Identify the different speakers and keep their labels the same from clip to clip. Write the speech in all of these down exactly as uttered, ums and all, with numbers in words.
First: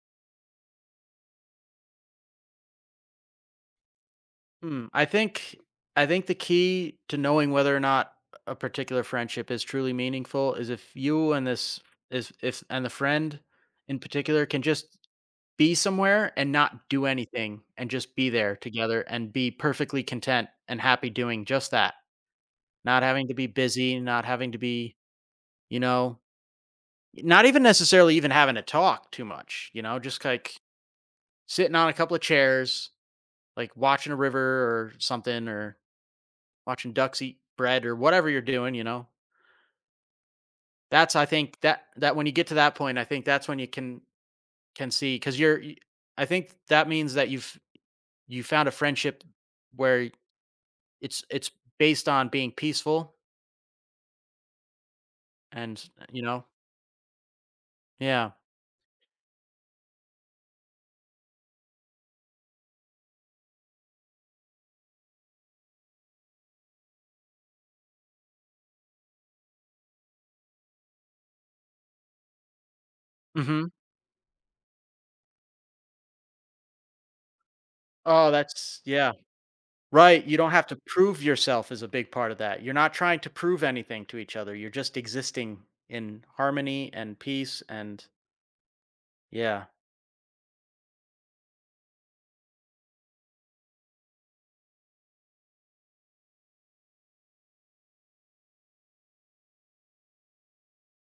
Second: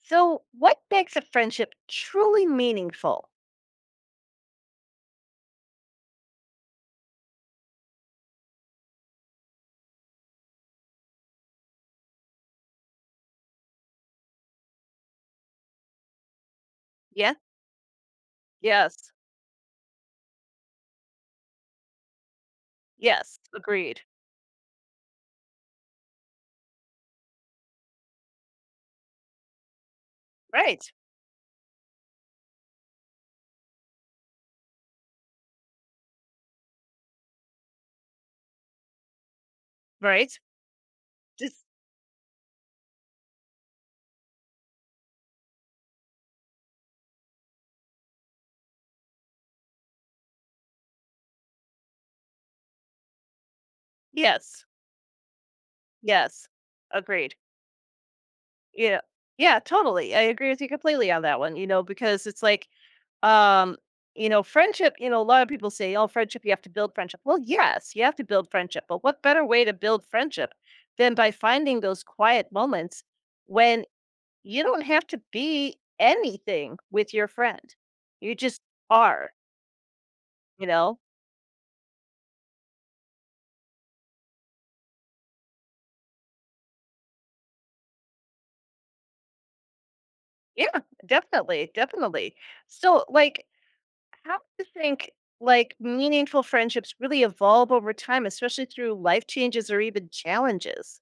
Speaker 1: So, what makes a friendship truly meaningful?
Speaker 2: Hmm, I think I think the key to knowing whether or not a particular friendship is truly meaningful is if you and this is if and the friend in particular can just be somewhere and not do
Speaker 1: Yeah.
Speaker 2: anything and just be there together
Speaker 1: Yes.
Speaker 2: and be perfectly content and happy doing just that. Not having to
Speaker 1: Yes.
Speaker 2: be busy,
Speaker 1: Agreed.
Speaker 2: not having to be, you know, not even necessarily even having to talk too much, you know, just like
Speaker 1: Right.
Speaker 2: sitting on a couple of chairs, like watching a river or something or watching ducks eat bread or whatever you're doing, you know.
Speaker 1: Right.
Speaker 2: That's I think
Speaker 1: Just
Speaker 2: that that when you get to that point, I think that's when you can can see because you're. y- I think that means that you've you found a friendship where it's it's based on being peaceful
Speaker 1: yes.
Speaker 2: and you know
Speaker 1: Yes. Agreed.
Speaker 2: yeah.
Speaker 1: Yeah. Yeah, totally. I agree with you completely on that one, you know, because it's like um, you know, friendship, you know, a lot of people say, "Oh, friendship, you have to build friendship." Well, yes, you have to build friendship, but what better way to build friendship than by finding those quiet moments
Speaker 2: hmm
Speaker 1: when you don't have to be anything with your friend.
Speaker 2: Oh,
Speaker 1: You just
Speaker 2: that's yeah.
Speaker 1: are,
Speaker 2: Right. You don't
Speaker 1: you
Speaker 2: have to
Speaker 1: know?
Speaker 2: prove yourself is a big part of that. You're not trying to prove anything to each other. You're just existing in harmony and peace and yeah.
Speaker 1: Yeah, definitely, definitely. So, like, how do you think like meaningful friendships really evolve over time, especially through life changes or even challenges?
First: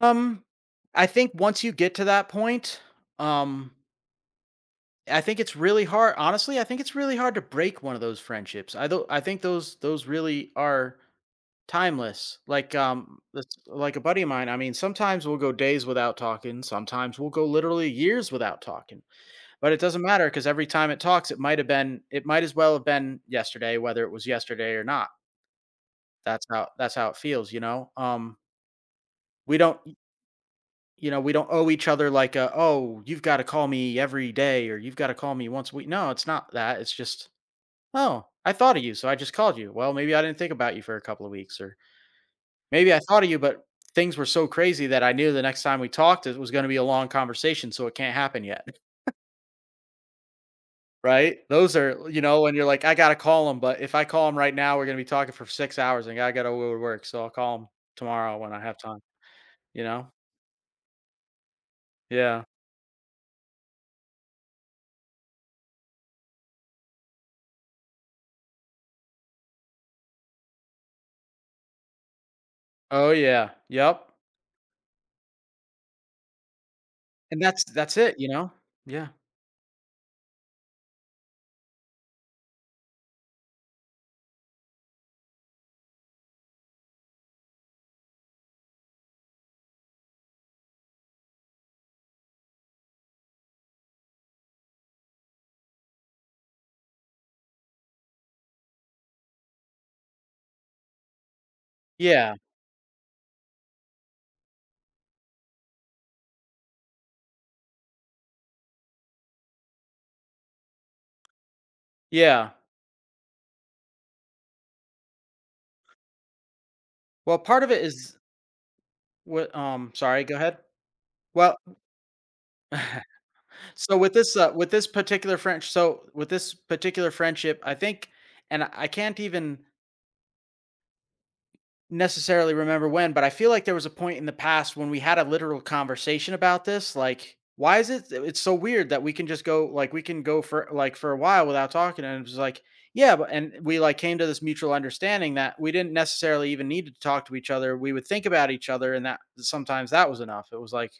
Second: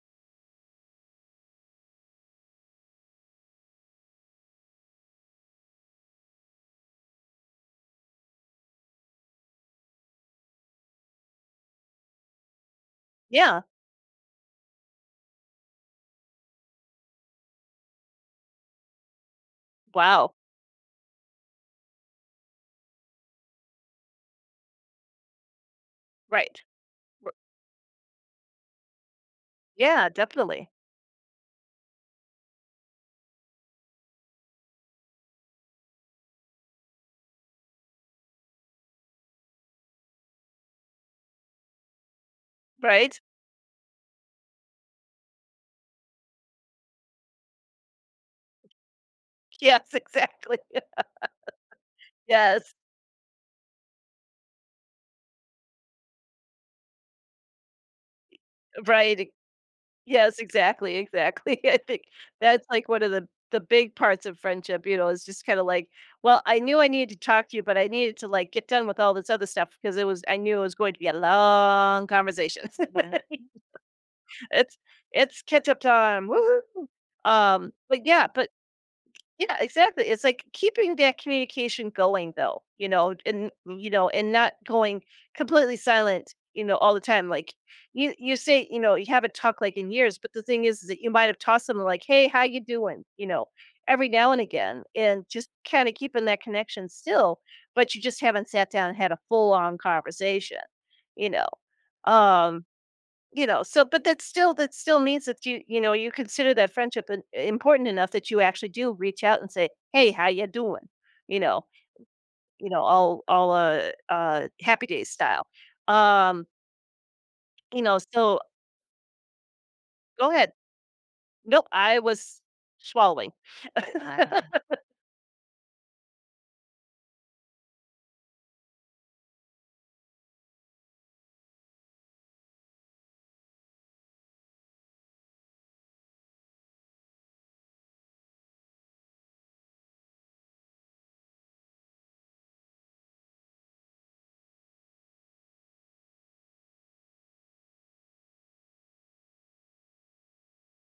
Speaker 2: Um, I think once you get to that point, um, I think it's really hard. Honestly, I think it's really hard to break one of those friendships. I do I think those those really are timeless. Like um, this,
Speaker 1: Yeah.
Speaker 2: like a buddy of mine. I mean, sometimes we'll go days without talking. Sometimes we'll go literally years without talking. But it doesn't matter
Speaker 1: Wow.
Speaker 2: because every time it talks, it might have been, it might as well have been yesterday, whether it was yesterday or not. That's
Speaker 1: Right.
Speaker 2: how that's how it
Speaker 1: R-
Speaker 2: feels, you know. Um, we don't.
Speaker 1: Yeah, definitely.
Speaker 2: You know, we don't owe each other like a, "Oh, you've gotta call me every day," or "You've gotta call me once a week." No, it's not that, it's just, "Oh, I thought of you, so I just called you. Well, maybe I didn't think about you for a couple of weeks," or "Maybe I
Speaker 1: Right?
Speaker 2: thought of you, but things were so crazy that I knew the next time we talked, it was gonna be a long conversation, so it can't happen yet."
Speaker 1: Yes, exactly.
Speaker 2: Right? Those are You know, and you're
Speaker 1: Yes.
Speaker 2: like, "I gotta call him, but if I call him right now, we're gonna be talking for six hours, and I gotta go to work, so I'll call him tomorrow when I have time."
Speaker 1: Right.
Speaker 2: You know?
Speaker 1: Yes, exactly, exactly. I think
Speaker 2: Yeah.
Speaker 1: that's like one of the the big parts of friendship, you know, is just kind of like, well, I knew I needed to talk to you, but I needed to like get done with all this other stuff because it was I knew it was going to be a long conversation.
Speaker 2: Oh, yeah. Yep.
Speaker 1: it's it's catch up time. Woohoo.
Speaker 2: And that's
Speaker 1: Um,
Speaker 2: that's
Speaker 1: but
Speaker 2: it,
Speaker 1: yeah,
Speaker 2: you
Speaker 1: but
Speaker 2: know? Yeah.
Speaker 1: yeah, exactly. It's like keeping that communication going though, you know, and you know, and not going completely silent, you know, all the time. Like you you say, you know, you haven't talked like in years, but the thing is that you might have tossed them like, hey, how you doing? You know, every now and again and just kind of keeping that connection still, but you just haven't sat down and had a full on conversation, you know.
Speaker 2: Yeah,
Speaker 1: Um you know, so but that still that still means that you you know, you consider that friendship im important enough that you actually do reach out and say, "Hey, how you doing?" You know
Speaker 2: yeah.
Speaker 1: you know, all all, uh, uh, Happy Days style. Um,
Speaker 2: Well, part of
Speaker 1: you
Speaker 2: it
Speaker 1: know,
Speaker 2: is
Speaker 1: so
Speaker 2: what um, sorry,
Speaker 1: go
Speaker 2: go
Speaker 1: ahead.
Speaker 2: ahead. Well,
Speaker 1: Nope, I was swallowing.
Speaker 2: so with this, uh, with this particular French. So with this particular friendship, I think and I I can't even necessarily remember when, but I feel like there was a point in the past when we had a literal conversation about this. Like, why is it it's so weird that we can just go like we can go for like for a while without talking? And it was like, yeah, but and we like came to this mutual understanding that we didn't necessarily even need to talk to each other. We would think about each other, and that sometimes that was enough. It was like,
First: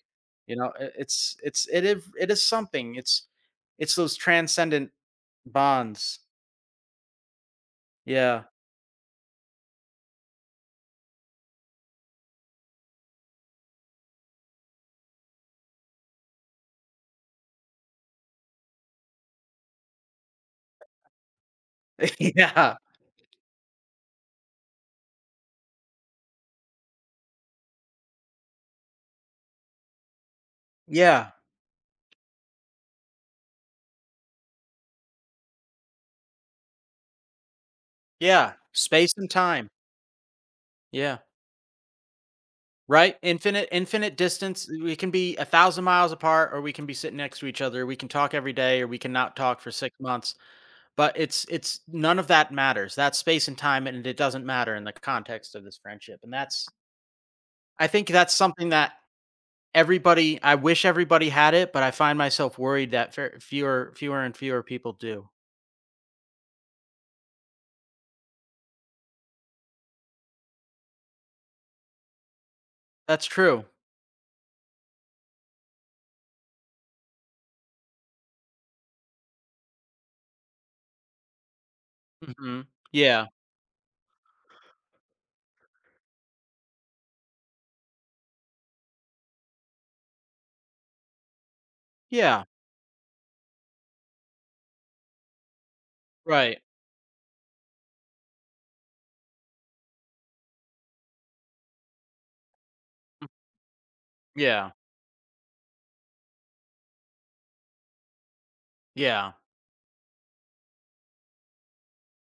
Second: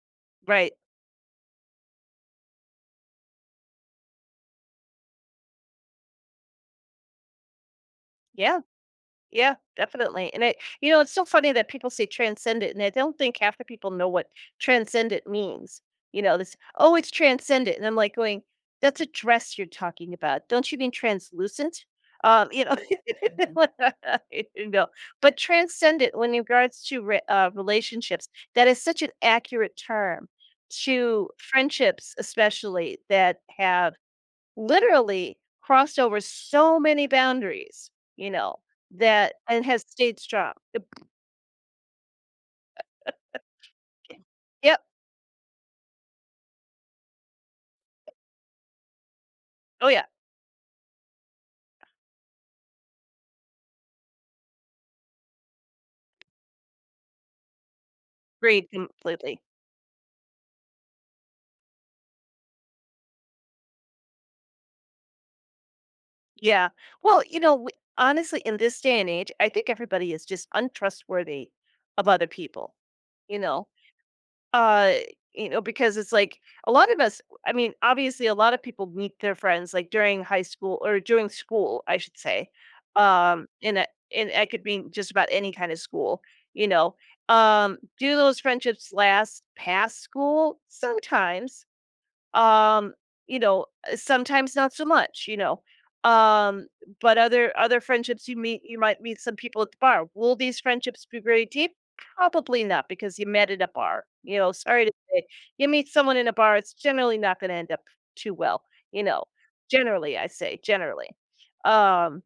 Speaker 2: you
Speaker 1: Right.
Speaker 2: know, it- it's it's it is it is something. It's it's those transcendent bonds. Yeah.
Speaker 1: Yeah. Yeah, definitely. And it, you know, it's so funny that people say transcendent, and I don't think half the people know what transcendent means. You know, this, oh, it's transcendent. And I'm like going, that's a dress you're talking about. Don't you mean translucent? Um, you know,
Speaker 2: Yeah.
Speaker 1: you know, but transcendent when in regards to re- uh, relationships, that is such an accurate term to
Speaker 2: Yeah.
Speaker 1: friendships, especially that have literally crossed over so many boundaries, you
Speaker 2: Yeah.
Speaker 1: know,
Speaker 2: Space and
Speaker 1: that and
Speaker 2: time.
Speaker 1: has stayed strong.
Speaker 2: Yeah. Right? Infinite infinite distance.
Speaker 1: Yep.
Speaker 2: We can be a thousand miles apart, or we can be sitting next to each other. We can talk every day, or we can not talk for
Speaker 1: Oh,
Speaker 2: six
Speaker 1: yeah.
Speaker 2: months. But it's it's none of that matters. That's space and time, and it doesn't matter in the context of this friendship. And that's I think that's
Speaker 1: Agreed
Speaker 2: something that
Speaker 1: completely.
Speaker 2: everybody. I wish everybody had it, but I find myself worried that fer- fewer fewer and fewer people do.
Speaker 1: Yeah. Well, you know, w honestly, in this day and age, I think everybody is just untrustworthy of other people,
Speaker 2: That's
Speaker 1: you
Speaker 2: true.
Speaker 1: know? Uh, you know, because it's like a lot of us I mean, obviously a lot of people meet their friends like during high school or during school, I should say.
Speaker 2: hmm Yeah.
Speaker 1: Um, in a and that could mean just about any kind of school, you know. Um, do those friendships last past school? Sometimes
Speaker 2: Yeah.
Speaker 1: um you know uh, sometimes not so much you know
Speaker 2: Right.
Speaker 1: um but other other friendships you meet you might meet some people at the bar, will these friendships be very deep? Probably not, because you met at a bar, you know,
Speaker 2: Yeah.
Speaker 1: sorry to say. You meet someone in a bar, it's generally not going to end up too well, you know.
Speaker 2: Yeah.
Speaker 1: Generally, I say generally. um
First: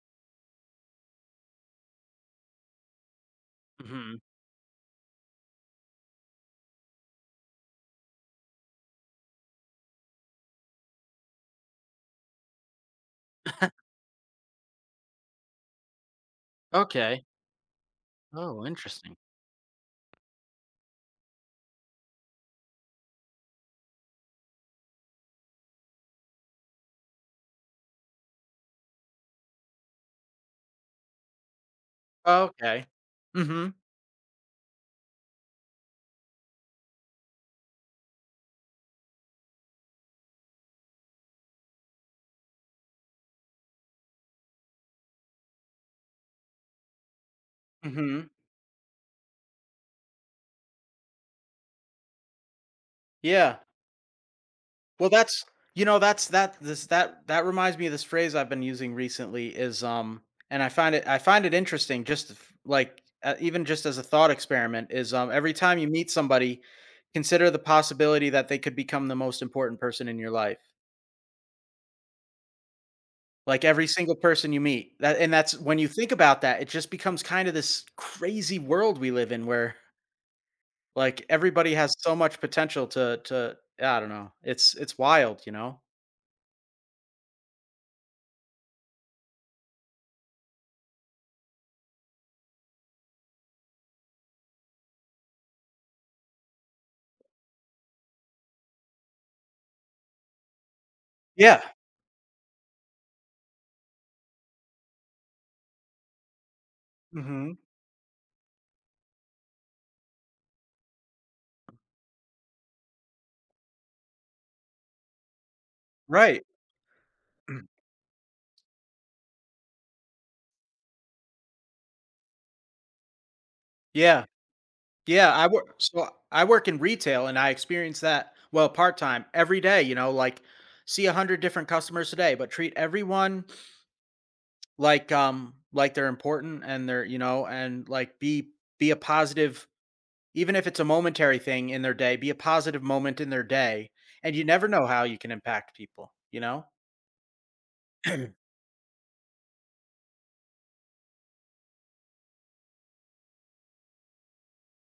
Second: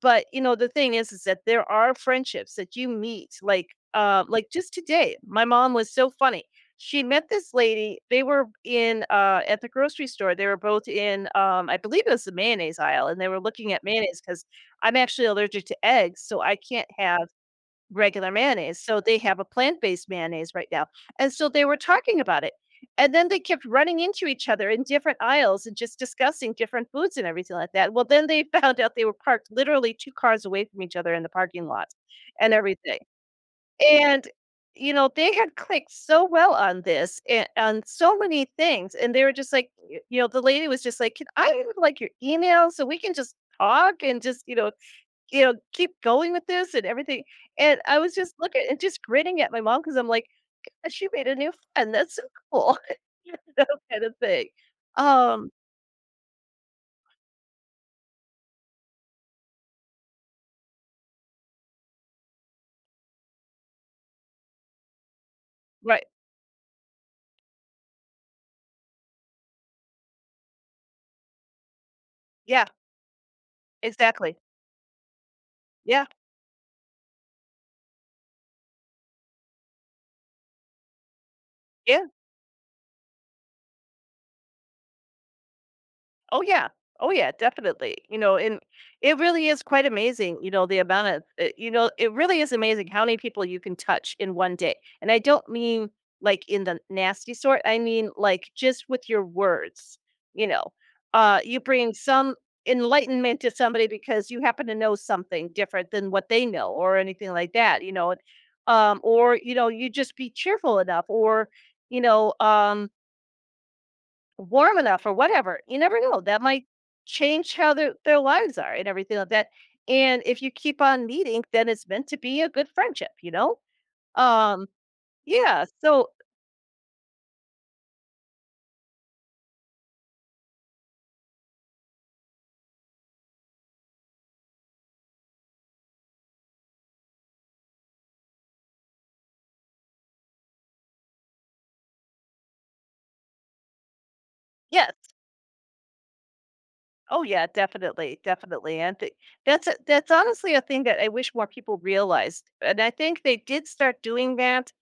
Speaker 1: but, you know, the thing is is that there are friendships that you meet, like,
Speaker 2: hmm
Speaker 1: uh, like just today, my mom was so funny. She met this lady, they were in, uh at the grocery store, they were both in, um, I believe it was the mayonnaise aisle, and they were looking at mayonnaise because 'cause I'm actually allergic to eggs, so I can't
Speaker 2: Okay.
Speaker 1: have regular
Speaker 2: Oh,
Speaker 1: mayonnaise, so
Speaker 2: interesting.
Speaker 1: they have a plant-based mayonnaise right now, and so they were talking about it, and then they kept running into each other in different aisles and just discussing different foods and everything like that. Well, then they found out they were parked literally two cars away from each other in the parking lot and
Speaker 2: Okay.
Speaker 1: everything,
Speaker 2: Mhm,
Speaker 1: and, you know, they had clicked so well on this and on so many things, and they were just like, y you know, the lady was just like, "Can I have, like, your email so we can just talk and just, you know, you know, keep going with this and everything." And I was
Speaker 2: mhm.
Speaker 1: just looking and just grinning at my mom because I'm like, "Oh, she made a new friend. That's so cool." You
Speaker 2: Yeah.
Speaker 1: kind of thing.
Speaker 2: Well, that's
Speaker 1: Um,
Speaker 2: you know, that's that this that that reminds me of this phrase I've been using recently is, um and I find it I find it interesting just f like, uh, even just as a thought experiment is, um, every time you
Speaker 1: right.
Speaker 2: meet somebody, consider the possibility that they could become the most important person in your life.
Speaker 1: Yeah,
Speaker 2: Like, every single
Speaker 1: exactly.
Speaker 2: person you meet, that and that's when you
Speaker 1: Yeah.
Speaker 2: think about that, it just becomes kind of this crazy world we live in where like, everybody has
Speaker 1: Yeah.
Speaker 2: so much potential to to I don't know. It's it's wild, you know?
Speaker 1: Oh yeah. Oh yeah, definitely. You know, and it really is quite amazing, you know, the amount of uh, you know, it really is amazing how many people you can touch in one day. And I don't mean like in the nasty sort, I mean like just with your words, you know. Uh you
Speaker 2: Yeah.
Speaker 1: bring some enlightenment to somebody because you happen to know something different than what they know or anything like
Speaker 2: Mhm.
Speaker 1: that, you know. Um or you know, you just be cheerful enough or you know, um warm enough or whatever. You never know. That
Speaker 2: Right.
Speaker 1: might change how their their lives are and everything like that. And if you keep on meeting, then it's meant to be a good friendship, you know?
Speaker 2: Yeah.
Speaker 1: Um,
Speaker 2: Yeah, I
Speaker 1: yeah.
Speaker 2: work
Speaker 1: So
Speaker 2: so I work in retail, and I experience that, well, part-time every day, you know, like, see a hundred different customers a day, but treat everyone like, um, like they're important and they're you know, and, like, be be a positive even if it's a momentary thing in their day, be a positive moment in their day, and you never know
Speaker 1: yes.
Speaker 2: how you can impact people, you know?
Speaker 1: Oh yeah, definitely, definitely. And th- that's a, that's honestly a thing that I wish more people realized. And I think they did start doing that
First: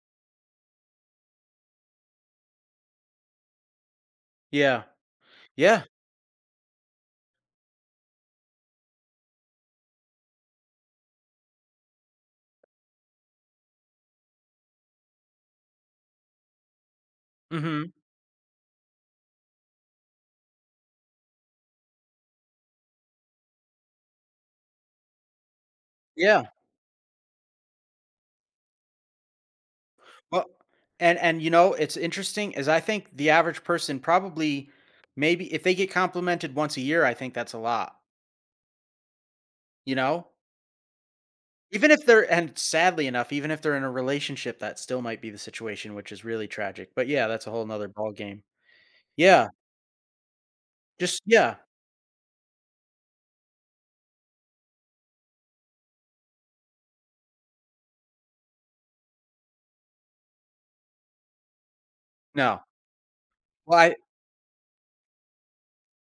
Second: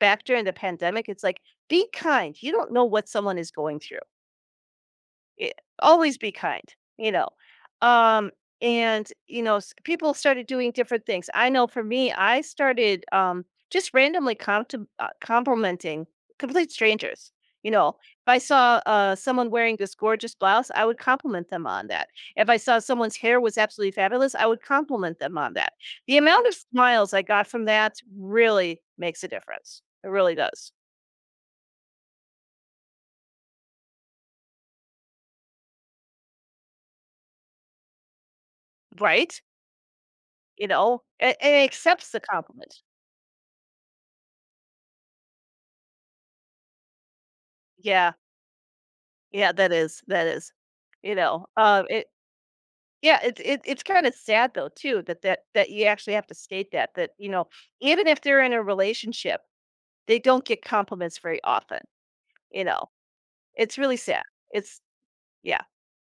Speaker 1: back during the pandemic. It's like, be kind. You don't know what someone is going through.
Speaker 2: Yeah.
Speaker 1: Eh,
Speaker 2: Yeah.
Speaker 1: always be kind, you know? Um, and, you know, s people started doing different things. I know for me, I started, um, just randomly contem uh, complimenting complete strangers, you know?
Speaker 2: Mhm.
Speaker 1: If I saw, uh, someone wearing this gorgeous blouse, I would compliment them on that. If I saw someone's hair was absolutely fabulous, I would compliment them on that. The
Speaker 2: Yeah.
Speaker 1: amount of smiles I got from that really makes a difference. It really
Speaker 2: Well,
Speaker 1: does,
Speaker 2: and and you know, it's interesting is I think the average person probably maybe if they get complimented once a year, I think that's a lot,
Speaker 1: right?
Speaker 2: you know?
Speaker 1: You know? And and it
Speaker 2: Even if
Speaker 1: accepts the
Speaker 2: they're and
Speaker 1: compliment.
Speaker 2: sadly enough, even if they're in a relationship, that still might be the situation, which is really tragic. But yeah, that's a whole nother
Speaker 1: Yeah.
Speaker 2: ball game. Yeah.
Speaker 1: Yeah, that is that is. You
Speaker 2: Just
Speaker 1: know,
Speaker 2: yeah.
Speaker 1: um, it yeah, it's it, it's kind of sad though too that that that you actually have to state that that you know even if they're in a relationship, they don't get compliments very often.
Speaker 2: No.
Speaker 1: You know, it's
Speaker 2: Well, I
Speaker 1: really sad. It's yeah,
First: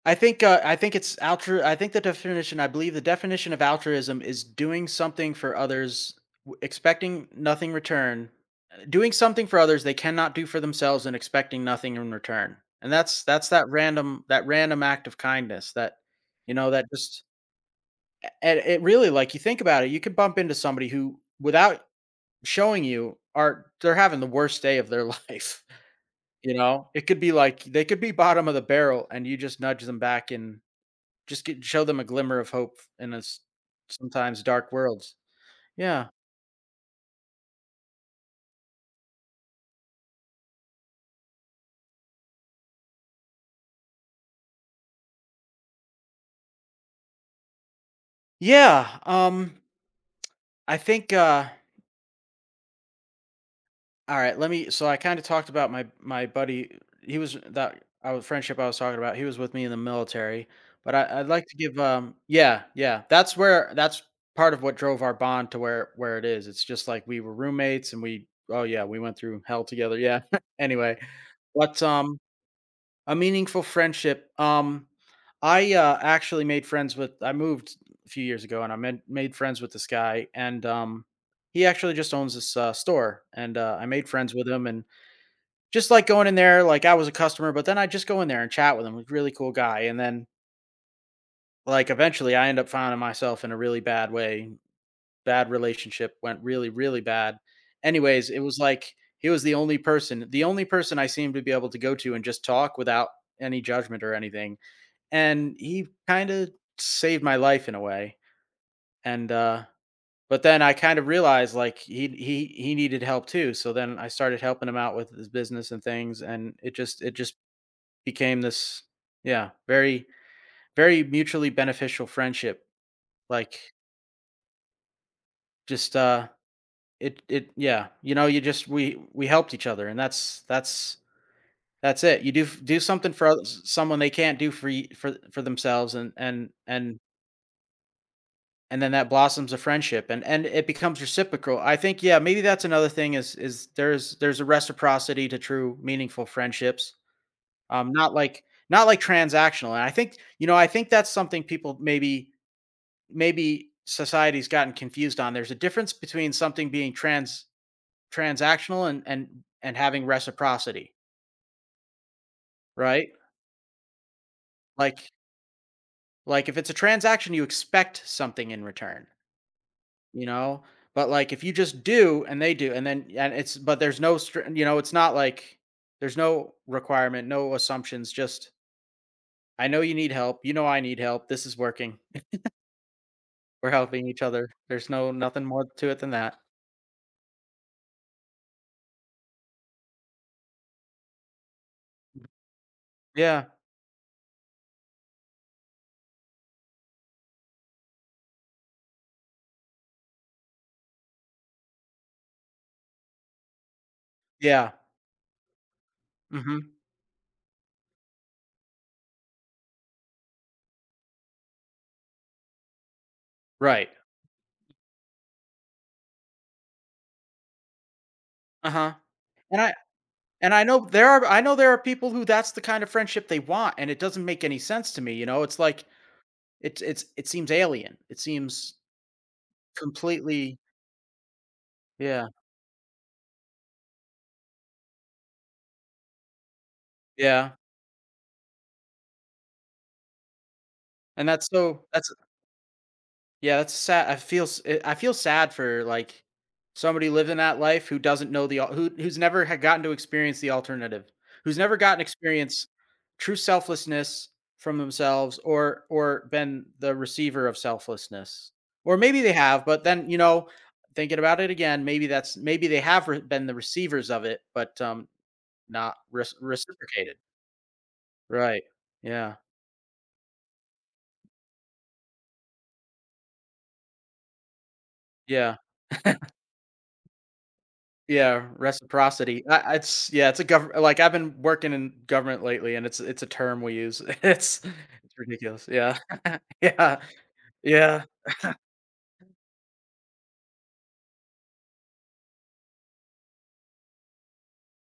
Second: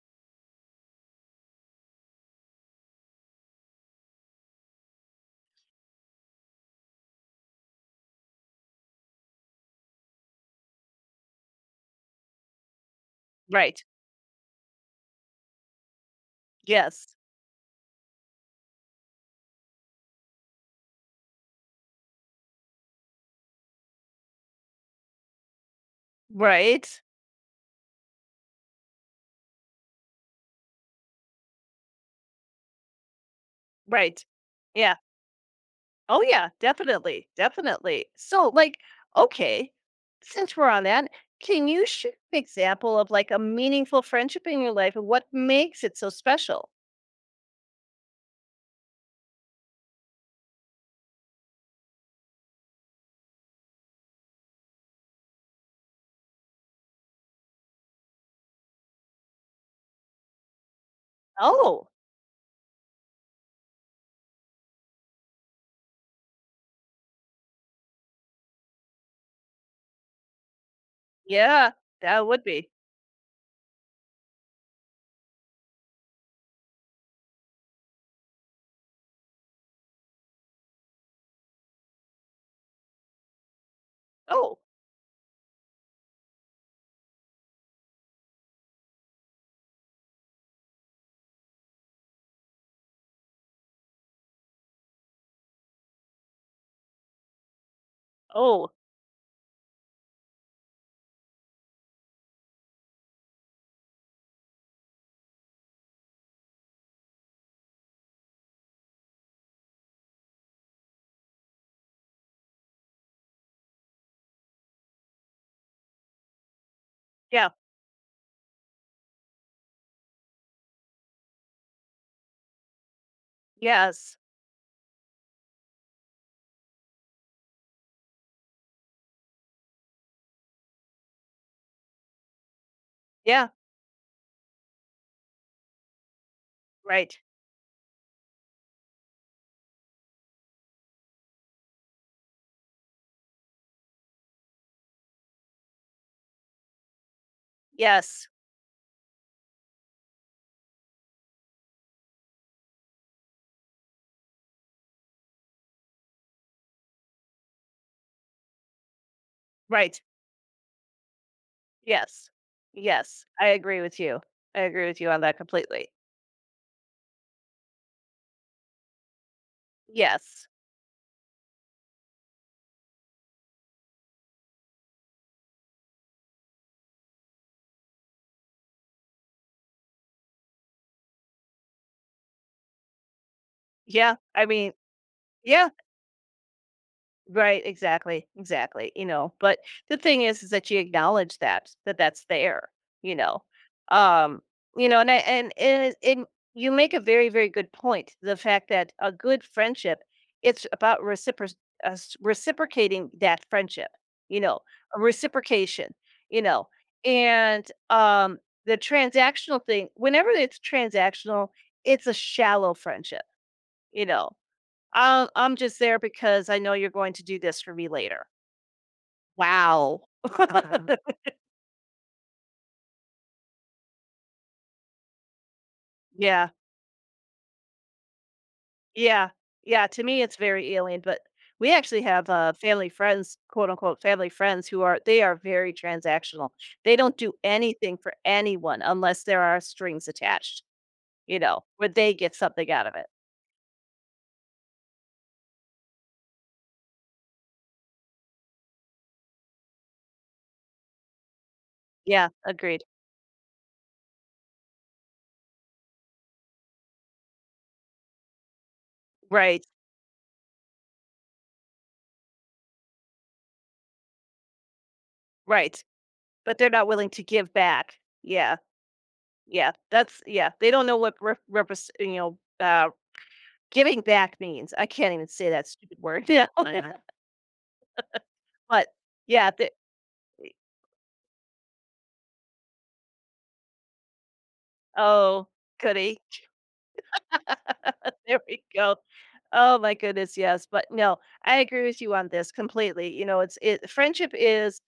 Speaker 2: I think uh, I think it's altru I think the definition I believe the definition of altruism is doing something for others, w- expecting nothing return, uh, doing something for others they cannot do for themselves and expecting nothing in return. And that's that's that
Speaker 1: right,
Speaker 2: random that random act of kindness that you know that
Speaker 1: yes,
Speaker 2: just and it really like you think about it, you could bump into somebody who without showing you are they're having the worst day of their life. You know,
Speaker 1: right,
Speaker 2: it could be like they could be bottom of the barrel and you just nudge them back in just get show them a glimmer of hope in a s
Speaker 1: right,
Speaker 2: sometimes dark
Speaker 1: yeah,
Speaker 2: worlds. Yeah.
Speaker 1: oh yeah, definitely, definitely. So like, okay, since we're on that, can you share an example of like a meaningful friendship in your life and what makes it so special?
Speaker 2: Yeah, um, I think, uh alright, let me so I kinda talked about my my buddy, he was that our friendship I was talking about, he was with me in the military, but I I'd like to give,
Speaker 1: Oh,
Speaker 2: um Yeah, yeah, that's where that's part of what drove our bond to where where it is. It's just like we were roommates and we Oh, yeah, we went through hell together, yeah. Anyway,
Speaker 1: yeah,
Speaker 2: but, um
Speaker 1: that would be.
Speaker 2: a meaningful friendship. Um, I uh, actually made friends with. I moved a few years ago, and I made made friends with this guy, and um, he actually just owns this uh, store, and uh, I made friends with
Speaker 1: Oh,
Speaker 2: him, and just like going in there, like I was a customer, but then I just go in there and chat with him. He's a really cool guy, and then like eventually, I end up finding myself in a really bad way. Bad relationship went really, really bad. Anyways, it was
Speaker 1: oh,
Speaker 2: like he was the only person, the only person I seemed to be able to go to and just talk without any judgment or anything and he kind of saved my life in a way. And uh, but then I kind of realized like he he he needed help too. So then I started helping him out with his business and things, and it just it just
Speaker 1: yeah,
Speaker 2: became this yeah very very mutually beneficial friendship. Like
Speaker 1: yes,
Speaker 2: just uh it it yeah you know you just we we helped each other and that's that's that's it you do do something for
Speaker 1: yeah,
Speaker 2: others, someone they can't do for y- for for themselves and and and
Speaker 1: right,
Speaker 2: and then that blossoms a friendship and and it becomes reciprocal I think yeah maybe that's another thing is is there's there's a reciprocity to true meaningful friendships um not
Speaker 1: yes,
Speaker 2: like not like transactional and I think you know I think that's something people maybe maybe society's gotten confused on there's a difference between something being trans transactional and and and
Speaker 1: right,
Speaker 2: having reciprocity
Speaker 1: yes,
Speaker 2: right
Speaker 1: yes. I agree with you. I agree with you
Speaker 2: like
Speaker 1: on that completely.
Speaker 2: like if it's a transaction you expect something in return. You
Speaker 1: Yes,
Speaker 2: know? But, like, if you just do and they do and then and it's but there's no str you know, it's not like there's no requirement, no assumptions, just, "I know you need help. You know I need help. This is working. We're helping
Speaker 1: yeah.
Speaker 2: each
Speaker 1: I
Speaker 2: other.
Speaker 1: mean,
Speaker 2: There's no nothing more
Speaker 1: yeah.
Speaker 2: to it than that."
Speaker 1: Right, exactly, exactly, you know, but the thing is is that you acknowledge that, that that's there, you know,
Speaker 2: Yeah.
Speaker 1: um, you know, and I and and and you make a very, very good point, the fact that a good friendship, it's about recipro uh, s reciprocating that friendship, you know,
Speaker 2: Yeah.
Speaker 1: a reciprocation, you know,
Speaker 2: Mhm.
Speaker 1: and, um, the transactional thing, whenever it's transactional, it's a shallow friendship,
Speaker 2: Right.
Speaker 1: you know. Uh, I'm just there because I know you're going to do this for me later.
Speaker 2: Uh-huh. And I
Speaker 1: Wow.
Speaker 2: and I know there are I know there are people who that's the kind of friendship they want, and it doesn't make any sense to me, you know? It's like
Speaker 1: Yeah,
Speaker 2: it's it's it seems alien. It seems
Speaker 1: yeah, yeah, to me, it's
Speaker 2: completely
Speaker 1: very alien, but we actually
Speaker 2: Yeah.
Speaker 1: have, uh, family friends, quote, unquote, "family friends" who are they are very transactional. They don't do
Speaker 2: Yeah.
Speaker 1: anything for anyone unless there are strings attached,
Speaker 2: And
Speaker 1: you
Speaker 2: that's
Speaker 1: know,
Speaker 2: so
Speaker 1: where
Speaker 2: that's
Speaker 1: they get something out of it.
Speaker 2: Yeah, that's sad. I feel s eh, I feel sad for, like, somebody living that life who doesn't know the al who who's never had gotten to experience the alternative, who's never gotten
Speaker 1: Yeah,
Speaker 2: experience
Speaker 1: agreed.
Speaker 2: true selflessness from themselves or or been the receiver of selflessness. Or maybe they
Speaker 1: Right,
Speaker 2: have, but then, you know, thinking about it again, maybe that's maybe they have re been the receivers of it, but, um,
Speaker 1: right,
Speaker 2: not res
Speaker 1: but they're not willing
Speaker 2: reciprocated.
Speaker 1: to give back. Yeah,
Speaker 2: Right. Yeah.
Speaker 1: yeah, that's yeah, they don't know what rep repres you know, uh giving back means. I can't even say
Speaker 2: Yeah.
Speaker 1: that stupid word now,
Speaker 2: Yeah,
Speaker 1: but
Speaker 2: reciprocity.
Speaker 1: yeah, the
Speaker 2: I it's yeah, it's a government. like, I've been working in government lately, and it's it's a term we use. It's it's
Speaker 1: oh,
Speaker 2: ridiculous. Yeah.
Speaker 1: goody.
Speaker 2: Yeah. Yeah.
Speaker 1: There we go. Oh my goodness, yes, but no, I agree with you on this completely. You know, it's it friendship is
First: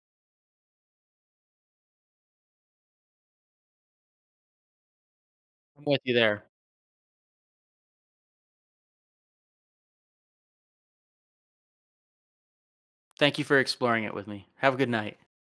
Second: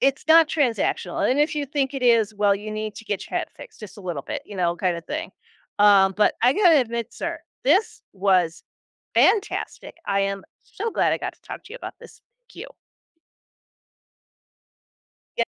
Speaker 1: it's not transactional, and if you think it is, well, you need to get your head fixed just a little bit, you know, kinda thing.
Speaker 2: I'm with
Speaker 1: Um,
Speaker 2: you
Speaker 1: but
Speaker 2: there.
Speaker 1: I gotta admit, sir, this was fantastic. I am so glad I got to talk to you about this. Thank you.
Speaker 2: Thank you for exploring it with me. Have a good night.